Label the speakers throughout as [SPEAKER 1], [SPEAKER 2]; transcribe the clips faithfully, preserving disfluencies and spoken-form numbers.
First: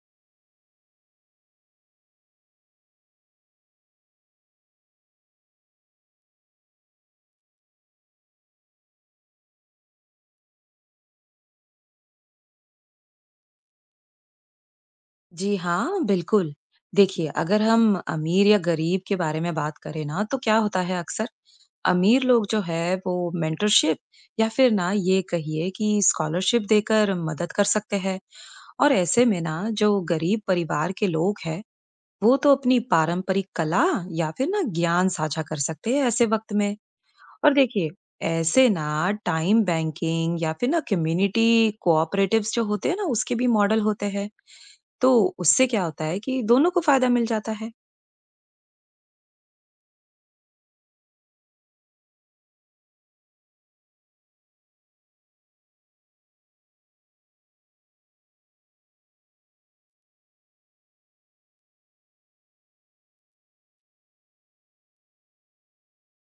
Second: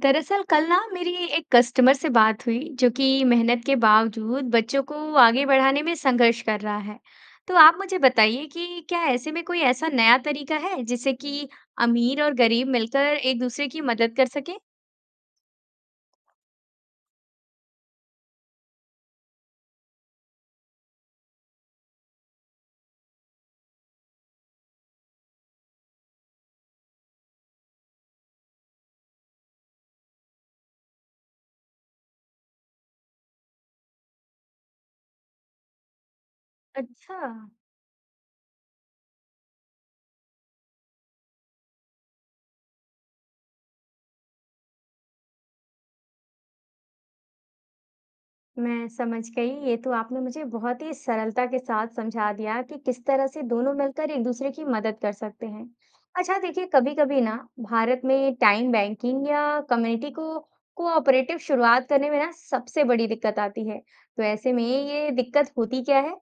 [SPEAKER 1] दरअसल कल ना मेरी एक कस्टमर से बात हुई जो कि मेहनत के बावजूद बच्चों को आगे बढ़ाने में संघर्ष कर रहा है। तो आप मुझे बताइए कि क्या ऐसे में कोई ऐसा नया तरीका है जिससे कि अमीर और गरीब मिलकर एक दूसरे की मदद कर सके?
[SPEAKER 2] जी हाँ, बिल्कुल। देखिए, अगर हम अमीर या गरीब के बारे में बात करें ना, तो क्या होता है अक्सर, अमीर लोग जो है वो मेंटरशिप या फिर ना ये कहिए कि स्कॉलरशिप देकर मदद कर सकते हैं और ऐसे में ना जो गरीब परिवार के लोग हैं, वो तो अपनी पारंपरिक कला या फिर ना ज्ञान साझा कर सकते हैं ऐसे वक़्त में।
[SPEAKER 1] अच्छा,
[SPEAKER 2] और देखिए, ऐसे ना टाइम बैंकिंग या फिर ना कम्युनिटी कोऑपरेटिव्स जो होते हैं ना, उसके भी मॉडल होते हैं। तो उससे क्या होता है कि दोनों को फायदा मिल जाता है।
[SPEAKER 1] मैं समझ गई, ये तो आपने मुझे बहुत ही सरलता के साथ समझा दिया कि किस तरह से दोनों मिलकर एक दूसरे की मदद कर सकते हैं। अच्छा देखिए, कभी कभी ना भारत में टाइम बैंकिंग या कम्युनिटी को कोऑपरेटिव शुरुआत करने में ना सबसे बड़ी दिक्कत आती है, तो ऐसे में ये दिक्कत होती क्या है?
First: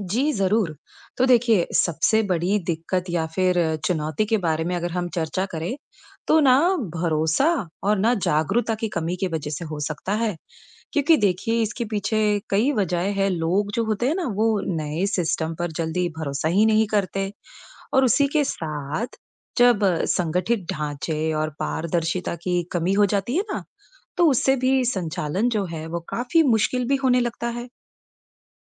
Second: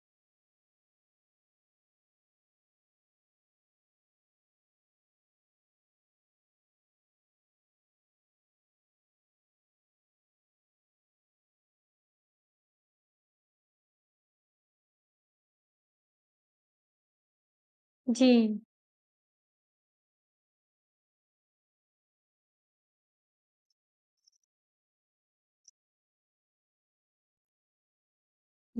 [SPEAKER 2] जी, ज़रूर। तो देखिए, सबसे बड़ी दिक्कत या फिर चुनौती के बारे में अगर हम चर्चा करें, तो ना भरोसा और ना जागरूकता की कमी की वजह से हो सकता है। क्योंकि देखिए, इसके पीछे कई वजहें हैं। लोग जो होते हैं ना, वो नए सिस्टम पर जल्दी भरोसा ही नहीं करते और उसी के
[SPEAKER 1] जी,
[SPEAKER 2] साथ जब अ, संगठित ढांचे और पारदर्शिता की कमी हो जाती है ना, तो उससे भी संचालन जो है वो काफी मुश्किल भी होने लगता है।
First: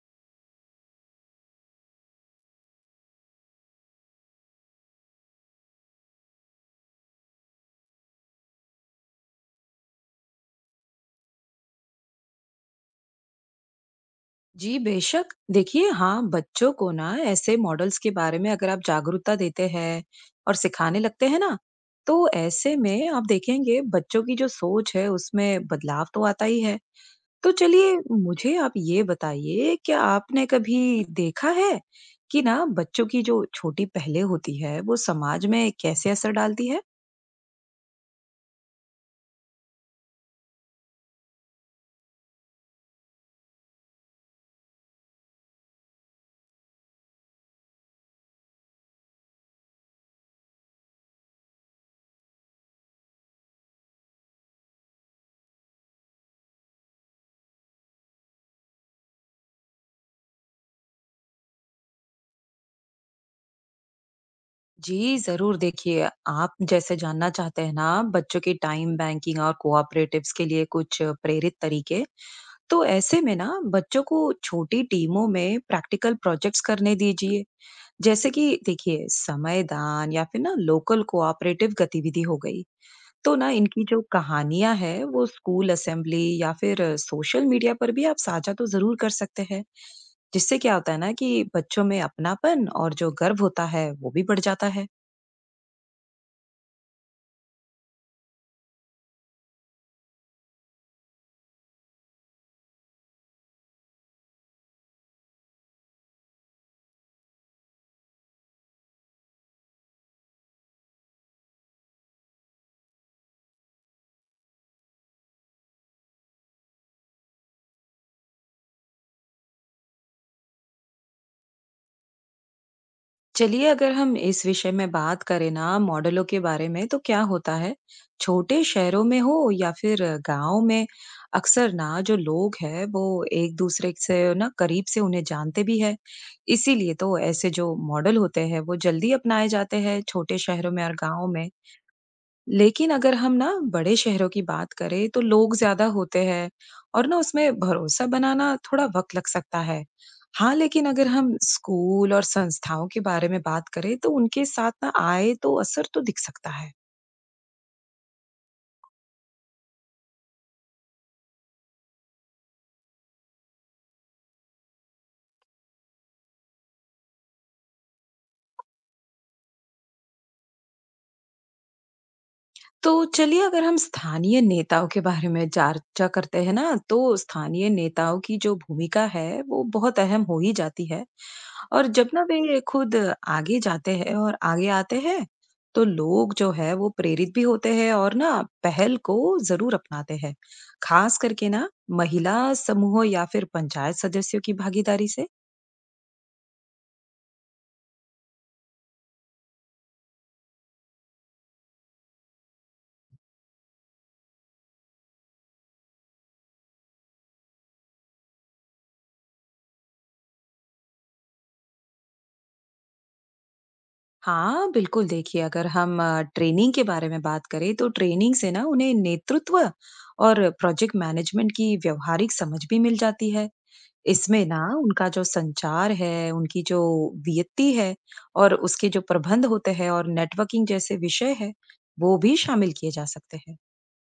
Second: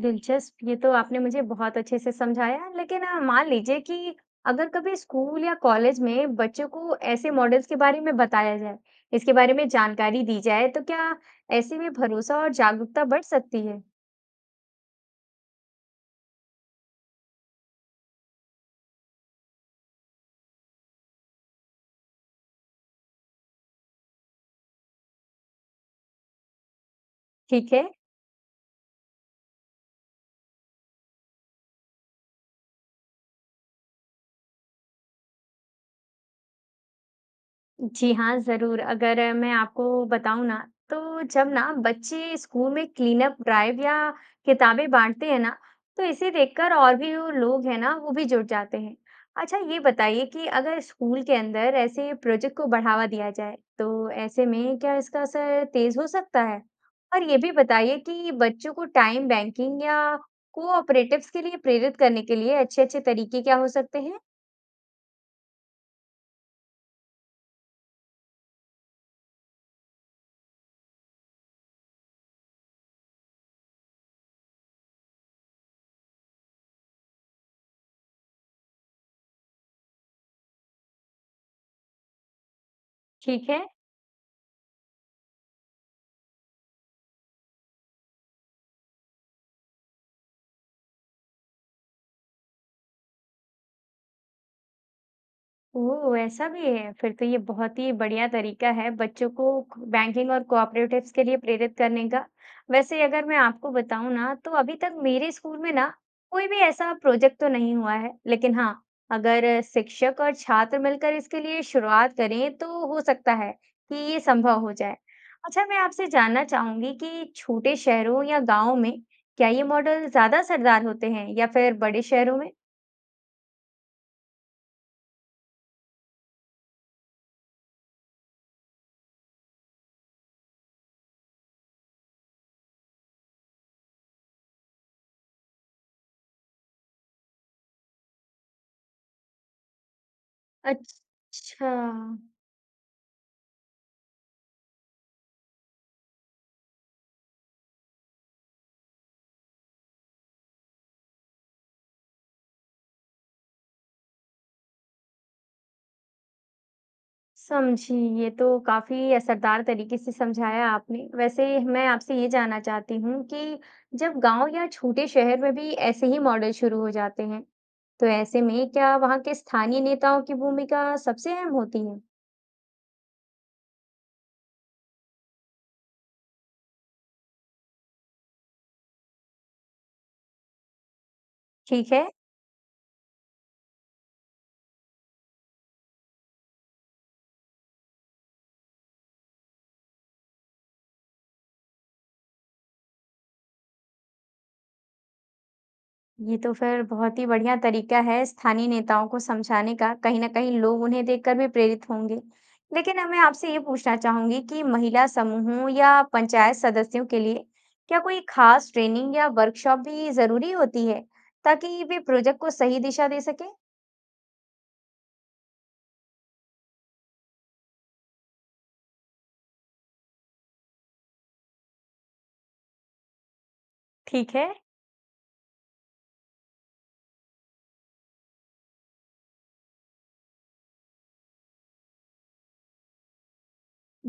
[SPEAKER 1] दिलचस्प, ये तो आपने मुझे बहुत अच्छे से समझाया। लेकिन अ, मान लीजिए कि अगर कभी स्कूल या कॉलेज में बच्चों को ऐसे मॉडल्स के बारे में बताया जाए, इसके बारे में जानकारी दी जाए, तो क्या ऐसे में भरोसा और जागरूकता बढ़ सकती है?
[SPEAKER 2] जी बेशक, देखिए हाँ, बच्चों को ना ऐसे मॉडल्स के बारे में अगर आप जागरूकता देते हैं और सिखाने लगते हैं ना, तो ऐसे में आप देखेंगे बच्चों की जो सोच है उसमें बदलाव तो आता ही है। तो
[SPEAKER 1] ठीक है।
[SPEAKER 2] चलिए मुझे आप ये बताइए क्या आपने कभी देखा है कि ना बच्चों की जो छोटी पहले होती है वो समाज में कैसे असर डालती है?
[SPEAKER 1] जी हाँ, ज़रूर। अगर मैं आपको बताऊँ ना, तो जब ना बच्चे स्कूल में क्लीन अप ड्राइव या किताबें बाँटते हैं ना, तो इसे देखकर और भी जो लोग हैं ना, वो भी जुड़ जाते हैं। अच्छा, ये बताइए कि अगर स्कूल के अंदर ऐसे प्रोजेक्ट को बढ़ावा दिया जाए, तो ऐसे में क्या इसका असर तेज़ हो सकता है? और ये भी बताइए कि बच्चों को टाइम बैंकिंग या कोऑपरेटिव्स के लिए प्रेरित करने के लिए अच्छे-अच्छे तरीके क्या हो सकते हैं?
[SPEAKER 2] जी, ज़रूर देखिए आप जैसे जानना चाहते हैं ना बच्चों की टाइम बैंकिंग और कोऑपरेटिव्स के लिए कुछ प्रेरित तरीके, तो ऐसे में ना बच्चों को छोटी टीमों में प्रैक्टिकल प्रोजेक्ट्स करने दीजिए। जैसे कि देखिए समय दान या फिर ना लोकल कोऑपरेटिव गतिविधि हो गई तो
[SPEAKER 1] ठीक
[SPEAKER 2] ना
[SPEAKER 1] है।
[SPEAKER 2] इनकी जो कहानियां है वो स्कूल असेंबली या फिर सोशल मीडिया पर भी आप साझा तो जरूर कर सकते हैं जिससे क्या होता है ना कि बच्चों में अपनापन और जो गर्व होता है वो भी बढ़ जाता है।
[SPEAKER 1] ओह! ऐसा भी है। फिर तो ये बहुत ही बढ़िया तरीका है बच्चों को क बैंकिंग और कोऑपरेटिव्स के लिए प्रेरित करने का। वैसे अगर मैं आपको बताऊँ ना, तो अभी तक मेरे स्कूल में ना कोई भी ऐसा प्रोजेक्ट तो नहीं हुआ है। लेकिन हाँ, अगर शिक्षक और छात्र मिलकर इसके लिए शुरुआत करें, तो हो सकता है कि ये संभव हो जाए। अच्छा, मैं आपसे जानना चाहूँगी कि छोटे शहरों या गाँव में क्या ये मॉडल ज़्यादा असरदार होते हैं या फिर बड़े शहरों में?
[SPEAKER 2] चलिए अगर हम इस विषय में बात करें ना मॉडलों के बारे में तो क्या होता है छोटे शहरों में हो या फिर गांव में अक्सर ना जो लोग हैं वो एक दूसरे से ना करीब से उन्हें जानते भी है इसीलिए तो ऐसे जो मॉडल होते हैं वो जल्दी अपनाए जाते हैं छोटे शहरों में
[SPEAKER 1] अच्छ
[SPEAKER 2] और गांव में।
[SPEAKER 1] अच्छा।
[SPEAKER 2] लेकिन अगर हम ना बड़े शहरों की बात करें तो लोग ज्यादा होते हैं और ना उसमें भरोसा बनाना थोड़ा वक्त लग सकता है। हाँ लेकिन अगर हम स्कूल और संस्थाओं के बारे में बात करें तो उनके साथ ना आए तो असर तो दिख सकता है।
[SPEAKER 1] समझी। ये तो काफ़ी असरदार तरीके से समझाया आपने। वैसे मैं आपसे ये जानना चाहती हूँ कि जब गाँव या छोटे शहर में भी ऐसे ही मॉडल शुरू हो जाते हैं, तो ऐसे में क्या वहाँ के स्थानीय नेताओं की भूमिका सबसे अहम होती है?
[SPEAKER 2] तो चलिए अगर हम स्थानीय नेताओं के बारे में चर्चा करते हैं ना तो स्थानीय नेताओं की जो भूमिका है वो बहुत अहम हो ही जाती है। और
[SPEAKER 1] ठीक है।
[SPEAKER 2] जब ना वे खुद आगे जाते हैं और आगे आते हैं तो लोग जो है वो प्रेरित भी होते हैं और ना पहल को जरूर अपनाते हैं खास करके ना महिला समूह या फिर पंचायत सदस्यों की भागीदारी से।
[SPEAKER 1] ये तो फिर बहुत ही बढ़िया तरीका है स्थानीय नेताओं को समझाने का, कहीं ना कहीं लोग उन्हें देखकर भी प्रेरित होंगे। लेकिन अब मैं आपसे ये पूछना चाहूंगी कि महिला समूहों या पंचायत सदस्यों के लिए क्या कोई खास ट्रेनिंग या वर्कशॉप भी जरूरी होती है, ताकि वे प्रोजेक्ट को सही दिशा दे सके?
[SPEAKER 2] हाँ, बिल्कुल देखिए अगर हम अ, ट्रेनिंग के बारे में बात करें तो ट्रेनिंग से ना उन्हें नेतृत्व और प्रोजेक्ट मैनेजमेंट की व्यावहारिक समझ भी मिल जाती है।
[SPEAKER 1] ठीक
[SPEAKER 2] इसमें
[SPEAKER 1] है।
[SPEAKER 2] ना उनका जो संचार है, उनकी जो वित्तीय है और उसके जो प्रबंध होते हैं और नेटवर्किंग जैसे विषय है, वो भी शामिल किए जा सकते हैं।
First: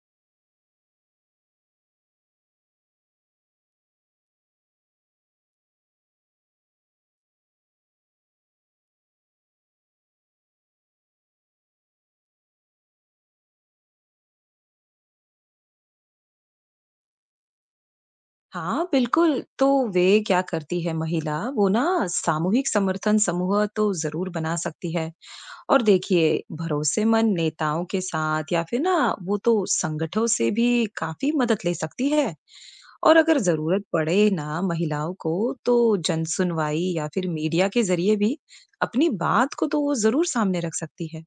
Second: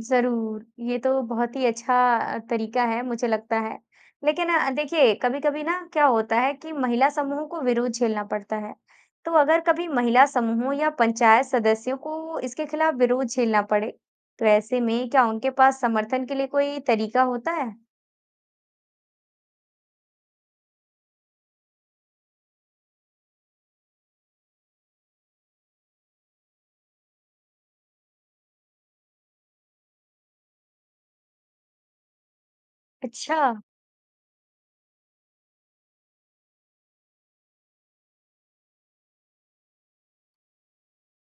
[SPEAKER 1] ज़रूर, ये तो बहुत ही अच्छा अ, तरीका है, मुझे लगता है। लेकिन अ, देखिए कभी-कभी ना क्या होता है कि महिला समूह को विरोध झेलना पड़ता है। तो अगर कभी महिला समूह या पंचायत सदस्यों को इसके खिलाफ विरोध झेलना पड़े, तो ऐसे में क्या उनके पास समर्थन के लिए कोई तरीका होता है?
[SPEAKER 2] हाँ, बिल्कुल। तो वे क्या करती है महिला, वो ना सामूहिक समर्थन समूह तो ज़रूर बना सकती है। और देखिए, भरोसेमंद नेताओं के साथ या फिर ना वो तो संगठनों से भी काफ़ी मदद ले सकती है। और अगर
[SPEAKER 1] अच्छा।
[SPEAKER 2] ज़रूरत पड़े ना महिलाओं को तो जनसुनवाई या फिर मीडिया के ज़रिए भी अपनी बात को तो वो ज़रूर सामने रख सकती है।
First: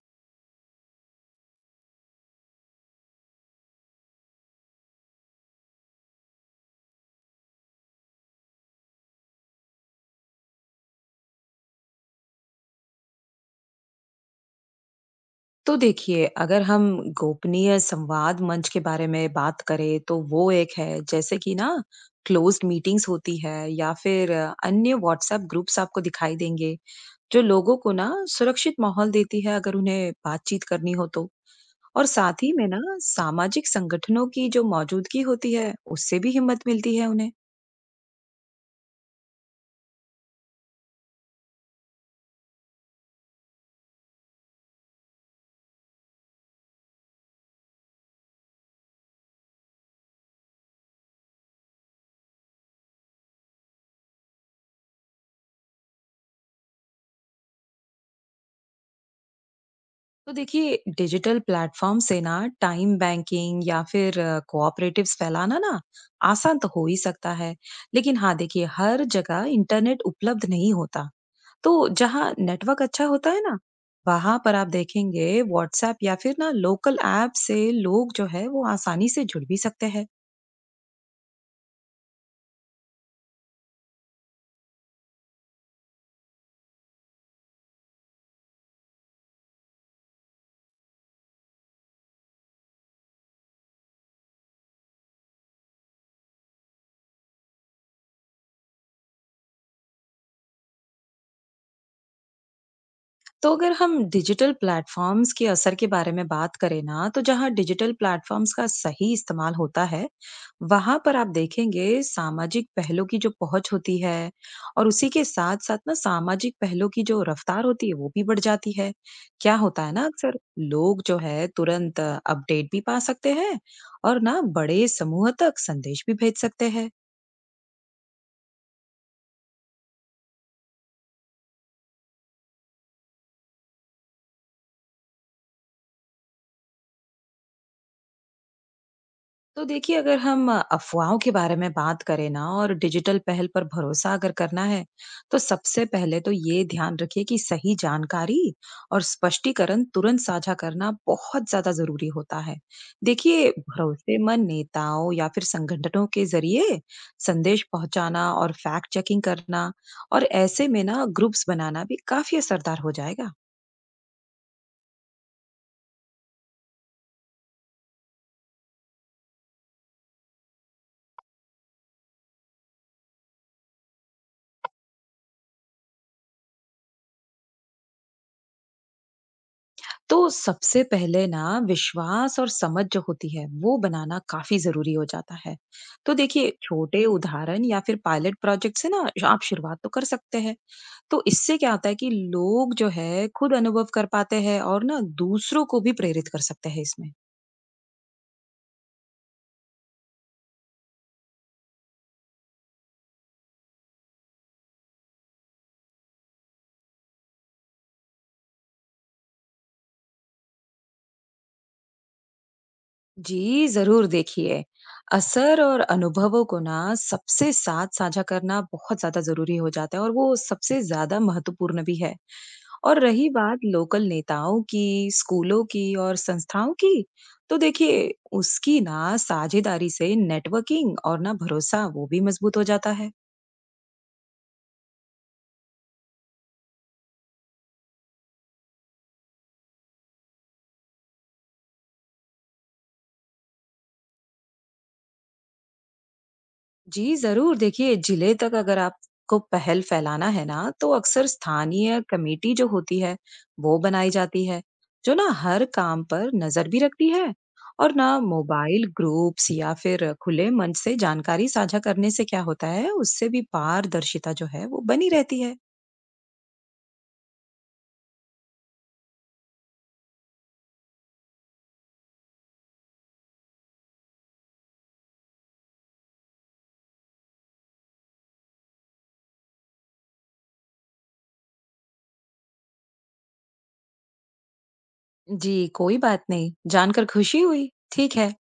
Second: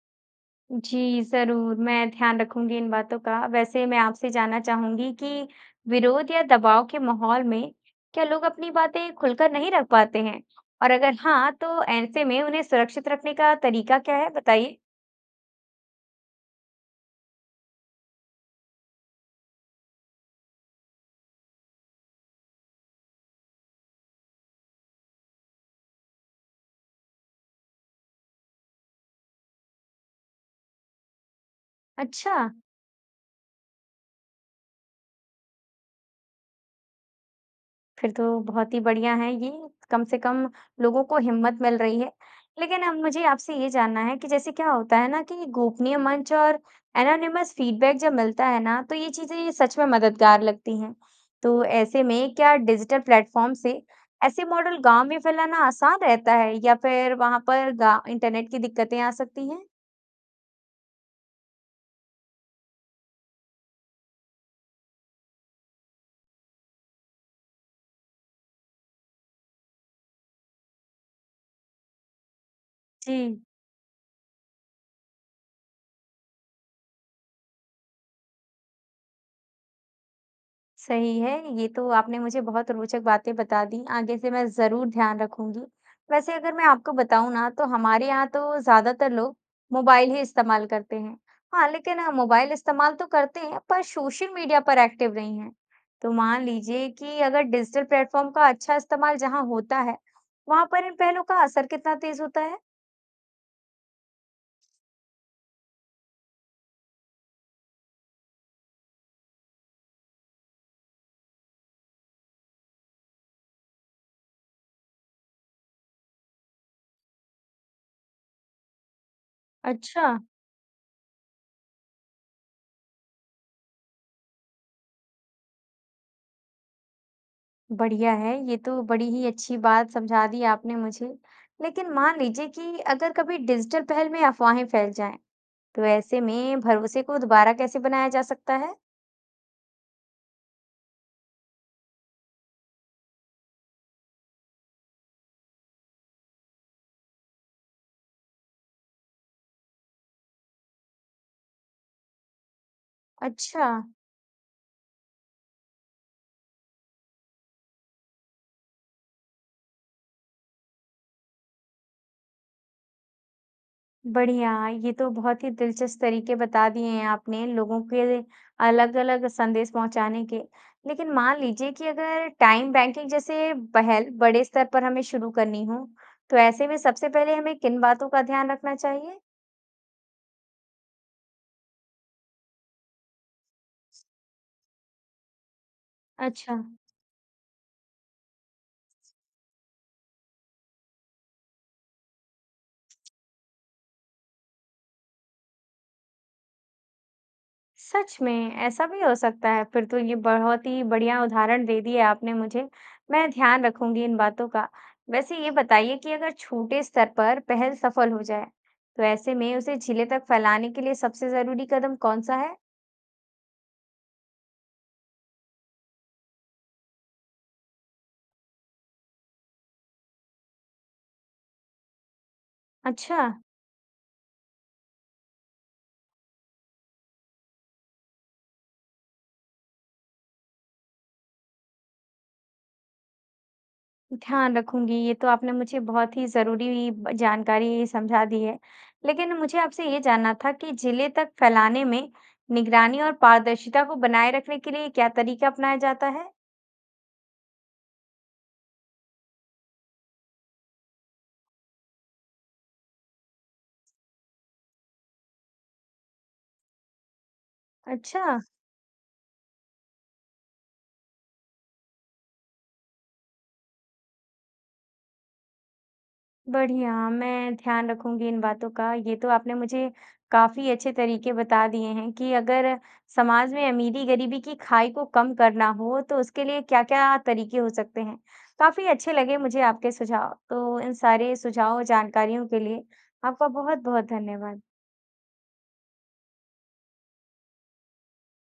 [SPEAKER 1] जी, ज़रूर, मैं ध्यान रखूँगी इन बातों का। वैसे मैं आपसे जानना चाहूँगी कि विरोध या दबाव के माहौल में क्या लोग अपनी बातें खुलकर नहीं रख पाते हैं? और अगर हाँ, तो ऐसे में उन्हें सुरक्षित रखने का तरीका क्या है? बताइए।
[SPEAKER 2] तो देखिए, अगर हम गोपनीय संवाद मंच के बारे में बात करें तो वो एक है, जैसे कि ना क्लोज्ड मीटिंग्स होती है या फिर अ, अन्य व्हाट्सएप ग्रुप्स आपको दिखाई देंगे, जो लोगों को ना सुरक्षित माहौल देती है अगर उन्हें बातचीत करनी हो तो। और
[SPEAKER 1] अच्छा।
[SPEAKER 2] साथ ही में ना सामाजिक संगठनों की जो मौजूदगी होती है, उससे भी हिम्मत मिलती है उन्हें।
[SPEAKER 1] फिर तो बहुत ही बढ़िया है ये, कम से कम लोगों को हिम्मत मिल रही है। लेकिन अब मुझे आपसे ये जानना है कि जैसे क्या होता है ना कि गोपनीय मंच और एनोनिमस फीडबैक जब मिलता है ना, तो ये चीज़ें सच में मददगार लगती हैं। तो ऐसे में क्या डिजिटल प्लेटफ़ॉर्म से ऐसे मॉडल गाँव में फैलाना आसान रहता है या फिर वहाँ पर गा इंटरनेट की दिक्कतें आ सकती हैं?
[SPEAKER 2] तो देखिए डिजिटल प्लेटफॉर्म से ना टाइम बैंकिंग या फिर कोऑपरेटिव्स फैलाना ना आसान तो हो ही सकता है। लेकिन हाँ देखिए हर जगह इंटरनेट उपलब्ध नहीं होता तो जहाँ नेटवर्क अच्छा
[SPEAKER 1] जी।
[SPEAKER 2] होता है ना वहां पर आप देखेंगे व्हाट्सएप या फिर ना लोकल ऐप से लोग जो है वो आसानी से जुड़ भी सकते हैं।
[SPEAKER 1] सही है, ये तो आपने मुझे बहुत रोचक बातें बता दी, आगे से मैं ज़रूर ध्यान रखूँगी। वैसे अगर मैं आपको बताऊँ ना, तो हमारे यहाँ तो ज़्यादातर लोग मोबाइल ही इस्तेमाल करते हैं। हाँ, लेकिन हाँ, मोबाइल इस्तेमाल तो करते हैं पर सोशल मीडिया पर एक्टिव नहीं हैं। तो मान लीजिए कि अगर डिजिटल प्लेटफ़ॉर्म का अच्छा इस्तेमाल जहाँ होता है, वहाँ पर इन पहलों का असर कितना तेज़ होता है?
[SPEAKER 2] तो अगर हम डिजिटल प्लेटफॉर्म्स के असर के बारे में बात करें ना तो जहाँ डिजिटल प्लेटफॉर्म्स का सही इस्तेमाल होता है वहां पर आप देखेंगे सामाजिक पहलों की जो पहुंच होती है और उसी के साथ साथ ना सामाजिक पहलों की जो रफ्तार होती है वो भी बढ़ जाती है। क्या होता है ना
[SPEAKER 1] अच्छा।
[SPEAKER 2] अक्सर लोग जो है तुरंत अपडेट भी पा सकते हैं और ना बड़े समूह तक संदेश भी भेज सकते हैं।
[SPEAKER 1] बढ़िया है, ये तो बड़ी ही अच्छी बात समझा दी आपने मुझे। लेकिन मान लीजिए कि अगर कभी डिजिटल पहल में अफवाहें फैल जाएं, तो ऐसे में भरोसे को दोबारा कैसे बनाया जा सकता है?
[SPEAKER 2] तो देखिए, अगर हम अफ़वाहों के बारे में बात करें ना और डिजिटल पहल पर भरोसा अगर करना है, तो सबसे पहले तो ये ध्यान रखिए कि सही जानकारी और स्पष्टीकरण तुरंत साझा करना बहुत ज़्यादा ज़रूरी होता है। देखिए,
[SPEAKER 1] अच्छा,
[SPEAKER 2] भरोसेमंद नेताओं या फिर संगठनों के ज़रिए संदेश पहुंचाना और फैक्ट चेकिंग करना और ऐसे में ना ग्रुप्स बनाना भी काफ़ी असरदार हो जाएगा।
[SPEAKER 1] बढ़िया, ये तो बहुत ही दिलचस्प तरीके बता दिए हैं आपने लोगों के अलग-अलग संदेश पहुंचाने के। लेकिन मान लीजिए कि अगर टाइम बैंकिंग जैसे पहल बड़े स्तर पर हमें शुरू करनी हो, तो ऐसे में सबसे पहले हमें किन बातों का ध्यान रखना चाहिए?
[SPEAKER 2] तो सबसे पहले ना विश्वास और समझ जो होती है वो बनाना काफी जरूरी हो जाता है। तो देखिए
[SPEAKER 1] अच्छा,
[SPEAKER 2] छोटे उदाहरण या फिर पायलट प्रोजेक्ट से ना आप शुरुआत तो कर सकते हैं। तो इससे क्या होता है कि लोग जो है खुद अनुभव कर पाते हैं और ना दूसरों को भी प्रेरित कर सकते हैं इसमें।
[SPEAKER 1] सच में ऐसा भी हो सकता है। फिर तो ये बहुत ही बढ़िया उदाहरण दे दिए आपने मुझे, मैं ध्यान रखूंगी इन बातों का। वैसे ये बताइए कि अगर छोटे स्तर पर पहल सफल हो जाए, तो ऐसे में उसे जिले तक फैलाने के लिए सबसे जरूरी कदम कौन सा है?
[SPEAKER 2] जी जरूर देखिए असर और अनुभवों को ना सबसे साथ साझा करना बहुत ज्यादा जरूरी हो जाता है और वो सबसे ज्यादा महत्वपूर्ण भी है। और
[SPEAKER 1] अच्छा,
[SPEAKER 2] रही बात लोकल नेताओं की, स्कूलों की और संस्थाओं की, तो देखिए उसकी ना साझेदारी से नेटवर्किंग और ना भरोसा वो भी मजबूत हो जाता है।
[SPEAKER 1] ध्यान रखूंगी, ये तो आपने मुझे बहुत ही जरूरी ब- जानकारी समझा दी है। लेकिन मुझे आपसे ये जानना था कि जिले तक फैलाने में निगरानी और पारदर्शिता को बनाए रखने के लिए क्या तरीका अपनाया जाता है?
[SPEAKER 2] जी जरूर देखिए जिले तक अगर आपको पहल फैलाना है ना तो अक्सर स्थानीय कमेटी जो होती है वो बनाई जाती है जो ना हर काम पर नजर भी रखती है और ना
[SPEAKER 1] अच्छा,
[SPEAKER 2] मोबाइल ग्रुप्स या फिर खुले मंच से जानकारी साझा करने से क्या होता है उससे भी पारदर्शिता जो है वो बनी रहती है।
[SPEAKER 1] बढ़िया, मैं ध्यान रखूँगी इन बातों का। ये तो आपने मुझे काफ़ी अच्छे तरीके बता दिए हैं कि अगर समाज में अमीरी-गरीबी की खाई को कम करना हो, तो उसके लिए क्या-क्या तरीके हो सकते हैं। काफ़ी अच्छे लगे मुझे आपके सुझाव। तो इन सारे सुझाव और जानकारियों के लिए आपका बहुत-बहुत धन्यवाद।
[SPEAKER 2] जी, कोई बात नहीं। जानकर खुशी हुई। ठीक है,